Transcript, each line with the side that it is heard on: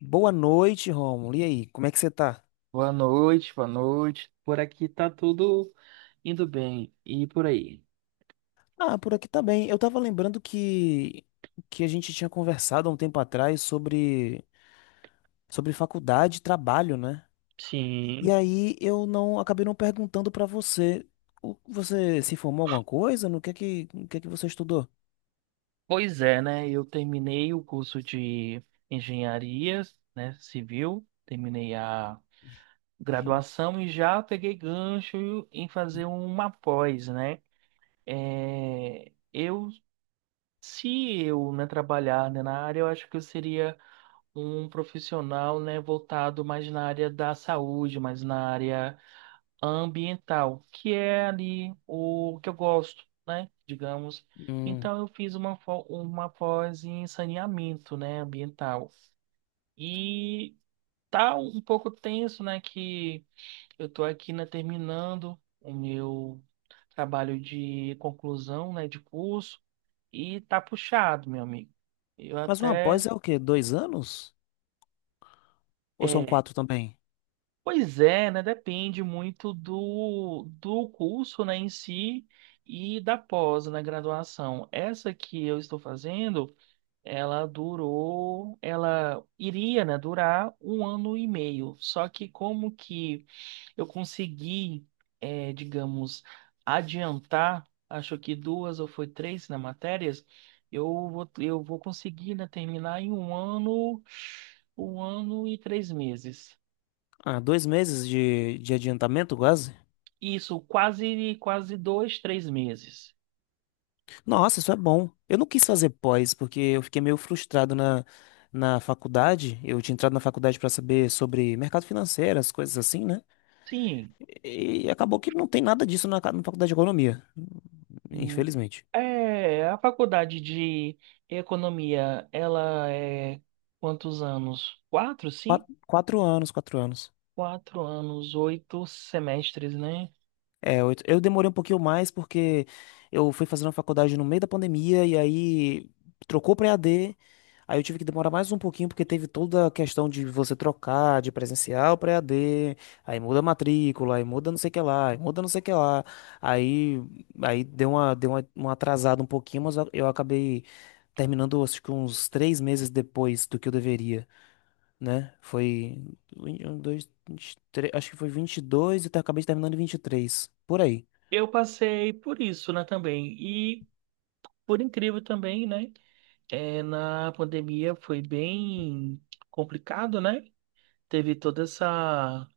left: Boa noite, Romulo. E aí, como é que você tá?
right: Boa noite, boa noite. Por aqui tá tudo indo bem. E por aí?
left: Ah, por aqui tá bem. Eu tava lembrando que a gente tinha conversado há um tempo atrás sobre faculdade e trabalho, né? E
right: Sim.
left: aí eu não acabei não perguntando pra você. Você se formou em alguma coisa? No que é que, no que é que você estudou?
right: Pois é, né? Eu terminei o curso de engenharia, né, civil, terminei a
left: Sim.
right: graduação e já peguei gancho em fazer uma pós, né? É, se eu, né, trabalhar, né, na área, eu acho que eu seria um profissional, né, voltado mais na área da saúde, mais na área ambiental, que é ali o que eu gosto, né? Digamos.
left: Hum.
right: Então eu fiz uma pós em saneamento, né, ambiental. E tá um pouco tenso, né, que eu tô aqui, né, terminando o meu trabalho de conclusão, né, de curso e tá puxado, meu amigo. Eu
left: Mas uma pós
right: até
left: é o quê? Dois anos? Ou são
right: é,
left: quatro também?
right: Pois é, né? Depende muito do curso, né, em si e da pós, na graduação. Essa que eu estou fazendo, ela durou, ela iria, né, durar 1 ano e meio. Só que como que eu consegui, digamos, adiantar, acho que duas ou foi três, né, matérias, eu vou conseguir, né, terminar em 1 ano, 1 ano e 3 meses.
left: Ah, dois meses de adiantamento, quase?
right: Isso, quase, quase dois, três meses.
left: Nossa, isso é bom. Eu não quis fazer pós, porque eu fiquei meio frustrado na, na faculdade. Eu tinha entrado na faculdade para saber sobre mercado financeiro, as coisas assim, né?
right: Sim.
left: E acabou que não tem nada disso na, na faculdade de economia,
right: Hum.
left: infelizmente.
right: É, a faculdade de economia, ela é quantos anos? Quatro, sim?
left: Quatro, quatro anos, quatro anos.
right: 4 anos, 8 semestres, né?
left: É, eu demorei um pouquinho mais porque eu fui fazendo a faculdade no meio da pandemia e aí trocou para E a d. Aí eu tive que demorar mais um pouquinho porque teve toda a questão de você trocar de presencial para E a d. Aí muda a matrícula, aí muda não sei o que lá, aí muda não sei o que lá. Aí aí deu uma atrasada um pouquinho, mas eu acabei terminando acho que uns três meses depois do que eu deveria, né? Foi um, dois, acho que foi vinte e dois e eu acabei terminando em 23 por aí.
right: Eu passei por isso, né, também. E, por incrível também, né? É, na pandemia foi bem complicado, né? Teve toda essa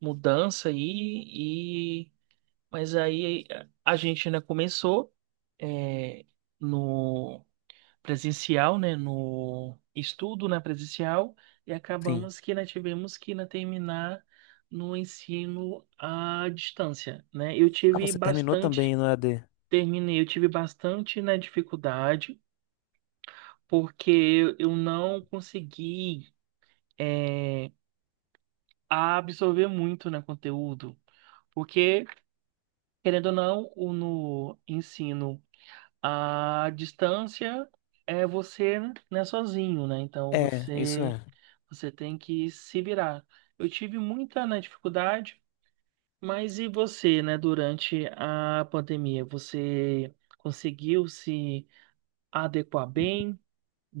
right: mudança aí. Mas aí a gente, né, começou, é, no presencial, né? No estudo na presencial e
left: Sim.
right: acabamos que ainda tivemos que ainda terminar no ensino à distância, né? Eu
left: Ah,
right: tive
left: você terminou também
right: bastante,
left: no EAD?
right: terminei, eu tive bastante, né, dificuldade porque eu não consegui, é, absorver muito, né, conteúdo. Porque, querendo ou não, o no ensino a distância é você, né, sozinho, né? Então
left: É, isso
right: você
left: é.
right: você tem que se virar. Eu tive muita, né, dificuldade, mas e você, né, durante a pandemia? Você conseguiu se adequar bem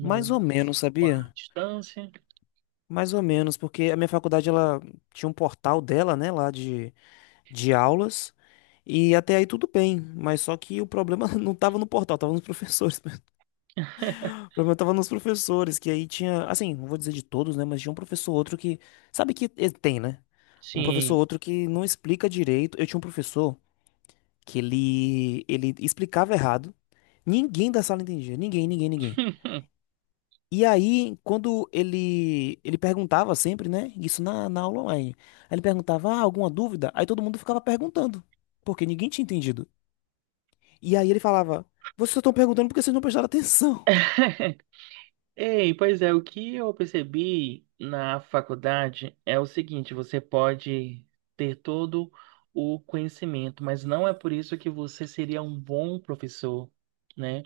left: Mais ou menos,
right: à
left: sabia?
right: distância?
left: Mais ou menos, porque a minha faculdade, ela tinha um portal dela, né, lá de aulas, e até aí tudo bem, mas só que o problema não tava no portal, tava nos professores. O problema tava nos professores, que aí tinha, assim, não vou dizer de todos, né, mas tinha um professor ou outro que, sabe que ele tem, né? Um professor ou
right: Sim.
left: outro que não explica direito. Eu tinha um professor que ele explicava errado, ninguém da sala entendia, ninguém, ninguém, ninguém. E aí, quando ele perguntava sempre, né? Isso na, na aula online. Aí ele perguntava, ah, alguma dúvida? Aí todo mundo ficava perguntando, porque ninguém tinha entendido. E aí ele falava, vocês estão perguntando porque vocês não prestaram atenção.
right: Ei, pois é, o que eu percebi na faculdade é o seguinte, você pode ter todo o conhecimento, mas não é por isso que você seria um bom professor, né?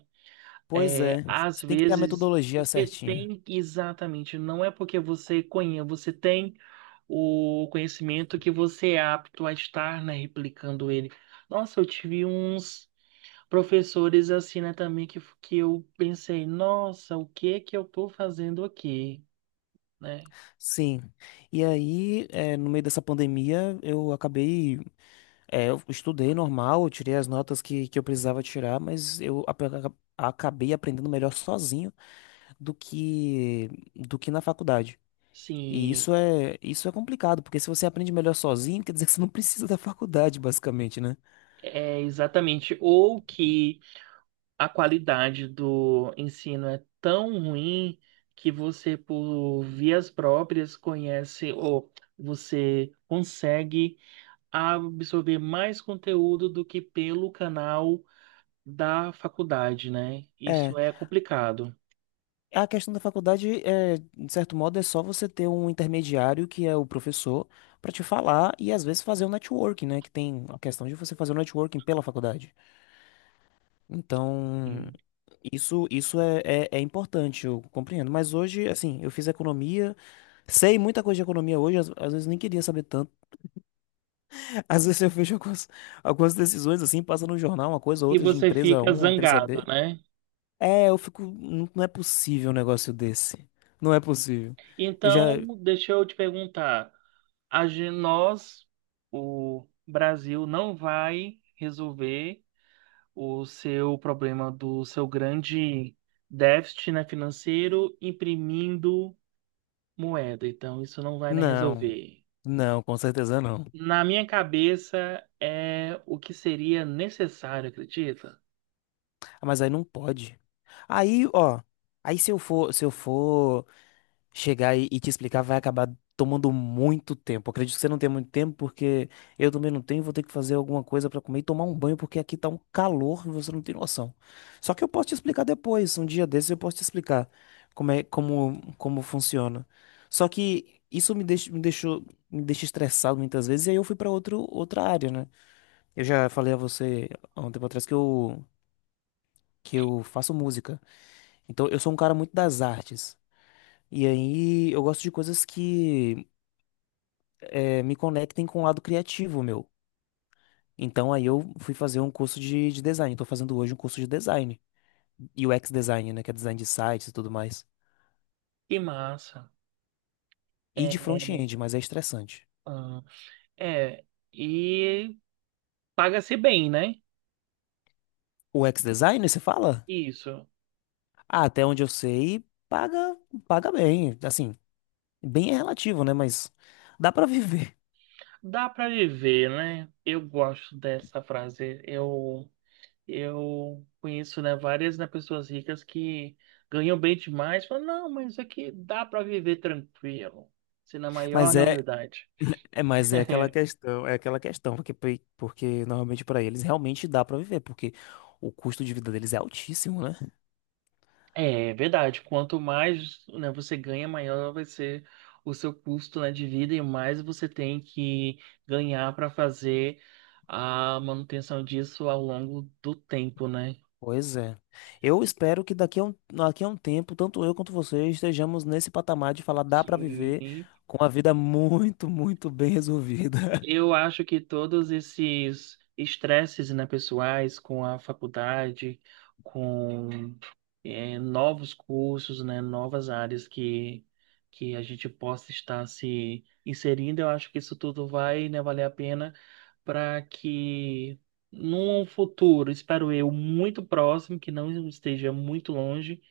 left: Pois é,
right: É, às
left: você tem que ter a
right: vezes
left: metodologia
right: você
left: certinha.
right: tem exatamente, não é porque você conhece, você tem o conhecimento que você é apto a estar, né, replicando ele. Nossa, eu tive uns professores assim, né, também que eu pensei, nossa, o que que eu tô fazendo aqui, né?
left: Sim. E aí, no meio dessa pandemia, eu acabei. Eu estudei normal, eu tirei as notas que eu precisava tirar, mas acabei aprendendo melhor sozinho do que, do que na faculdade. E
right: Sim,
left: isso é complicado, porque se você aprende melhor sozinho, quer dizer que você não precisa da faculdade, basicamente, né?
right: é exatamente. Ou que a qualidade do ensino é tão ruim que você, por vias próprias, conhece ou você consegue absorver mais conteúdo do que pelo canal da faculdade, né?
left: É,
right: Isso é complicado.
left: a questão da faculdade é, de certo modo, é só você ter um intermediário que é o professor pra te falar e às vezes fazer um networking, né? Que tem a questão de você fazer o networking pela faculdade. Então,
right: Sim.
left: isso é, é, é importante, eu compreendo. Mas hoje, assim, eu fiz economia, sei muita coisa de economia hoje, às, às vezes nem queria saber tanto. Às vezes eu vejo algumas, algumas decisões assim, passa no jornal, uma coisa ou
right: E
left: outra de
right: você
left: empresa
right: fica
left: 1, empresa B.
right: zangado, né?
left: É, eu fico. Não, não é possível um negócio desse. Não é possível. Eu já.
right: Então, deixa eu te perguntar, nós, o Brasil, não vai resolver o seu problema do seu grande déficit, né, financeiro imprimindo moeda. Então, isso não vai, né,
left: Não,
right: resolver.
left: não, com certeza não.
right: Na minha cabeça, é o que seria necessário, acredita?
left: Ah, mas aí não pode. Aí, ó. Aí se eu for, se eu for chegar e te explicar vai acabar tomando muito tempo. Acredito que você não tenha muito tempo, porque eu também não tenho, vou ter que fazer alguma coisa pra comer e tomar um banho, porque aqui tá um calor e você não tem noção. Só que eu posso te explicar depois, um dia desses eu posso te explicar como é, como, como funciona. Só que isso me deixa, me deixou, me deixa estressado muitas vezes, e aí eu fui pra outro, outra área, né? Eu já falei a você há um tempo atrás que eu faço música. Então eu sou um cara muito das artes. E aí eu gosto de coisas que me conectem com o lado criativo, meu. Então aí eu fui fazer um curso de design. Estou fazendo hoje um curso de design. UX design, né? Que é design de sites e tudo mais.
right: Que massa.
left: E de
right: É,
left: front-end, mas é estressante.
right: ah, é, e paga-se bem, né?
left: O UX design, você fala?
right: Isso.
left: Ah, até onde eu sei, paga, paga bem. Assim, bem é relativo, né? Mas dá pra viver.
right: Dá para viver, né? Eu gosto dessa frase. Eu conheço, né, várias, né, pessoas ricas que ganham bem demais, falam, não, mas isso aqui dá para viver tranquilo. Se na maior,
left: Mas
right: né,
left: é,
right: humildade.
left: é, mas é aquela questão, porque, porque normalmente pra eles realmente dá pra viver, porque o custo de vida deles é altíssimo, né?
right: É verdade, quanto mais, né, você ganha, maior vai ser o seu custo, né, de vida e mais você tem que ganhar para fazer a manutenção disso ao longo do tempo, né?
left: Pois é. Eu espero que daqui a um tempo, tanto eu quanto você, estejamos nesse patamar de falar dá pra
right: Sim.
left: viver com a vida muito, muito bem resolvida.
right: Eu acho que todos esses estresses, né, pessoais com a faculdade, com novos cursos, né, novas áreas que a gente possa estar se inserindo, eu acho que isso tudo vai, né, valer a pena para que num futuro, espero eu, muito próximo, que não esteja muito longe,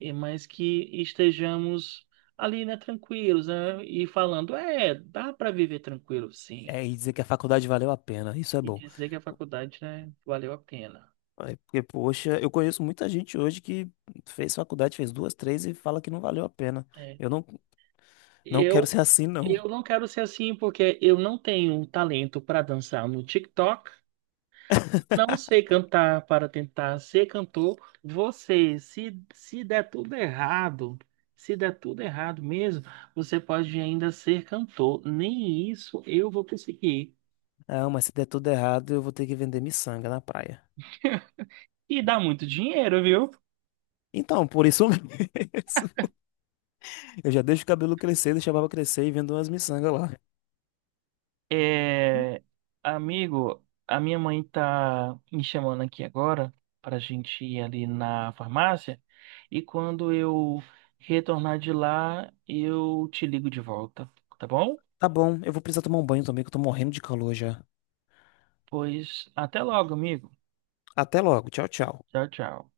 right: mas que estejamos ali, né, tranquilos, né, e falando, é, dá para viver tranquilo,
left: É,
right: sim
left: e dizer que a faculdade valeu a pena, isso é
right: e
left: bom.
right: dizer que a faculdade, né, valeu a pena.
left: É, porque, poxa, eu conheço muita gente hoje que fez faculdade, fez duas, três e fala que não valeu a pena.
right: É.
left: Eu não, não quero
right: Eu,
left: ser assim, não.
right: eu não quero ser assim porque eu não tenho talento para dançar no TikTok, não sei cantar para tentar ser cantor. Você, se der tudo errado, se der tudo errado mesmo, você pode ainda ser cantor. Nem isso eu vou conseguir.
left: Ah, mas se der tudo errado, eu vou ter que vender miçanga na praia.
right: E dá muito dinheiro, viu?
left: Então, por isso mesmo, eu já deixo o cabelo crescer, deixo a barba crescer e vendo umas miçangas lá.
right: É, amigo, a minha mãe tá me chamando aqui agora pra gente ir ali na farmácia e quando eu retornar de lá, eu te ligo de volta, tá bom?
left: Tá bom, eu vou precisar tomar um banho também, que eu tô morrendo de calor já.
right: Pois até logo, amigo.
left: Até logo, tchau, tchau.
right: Tchau, tchau.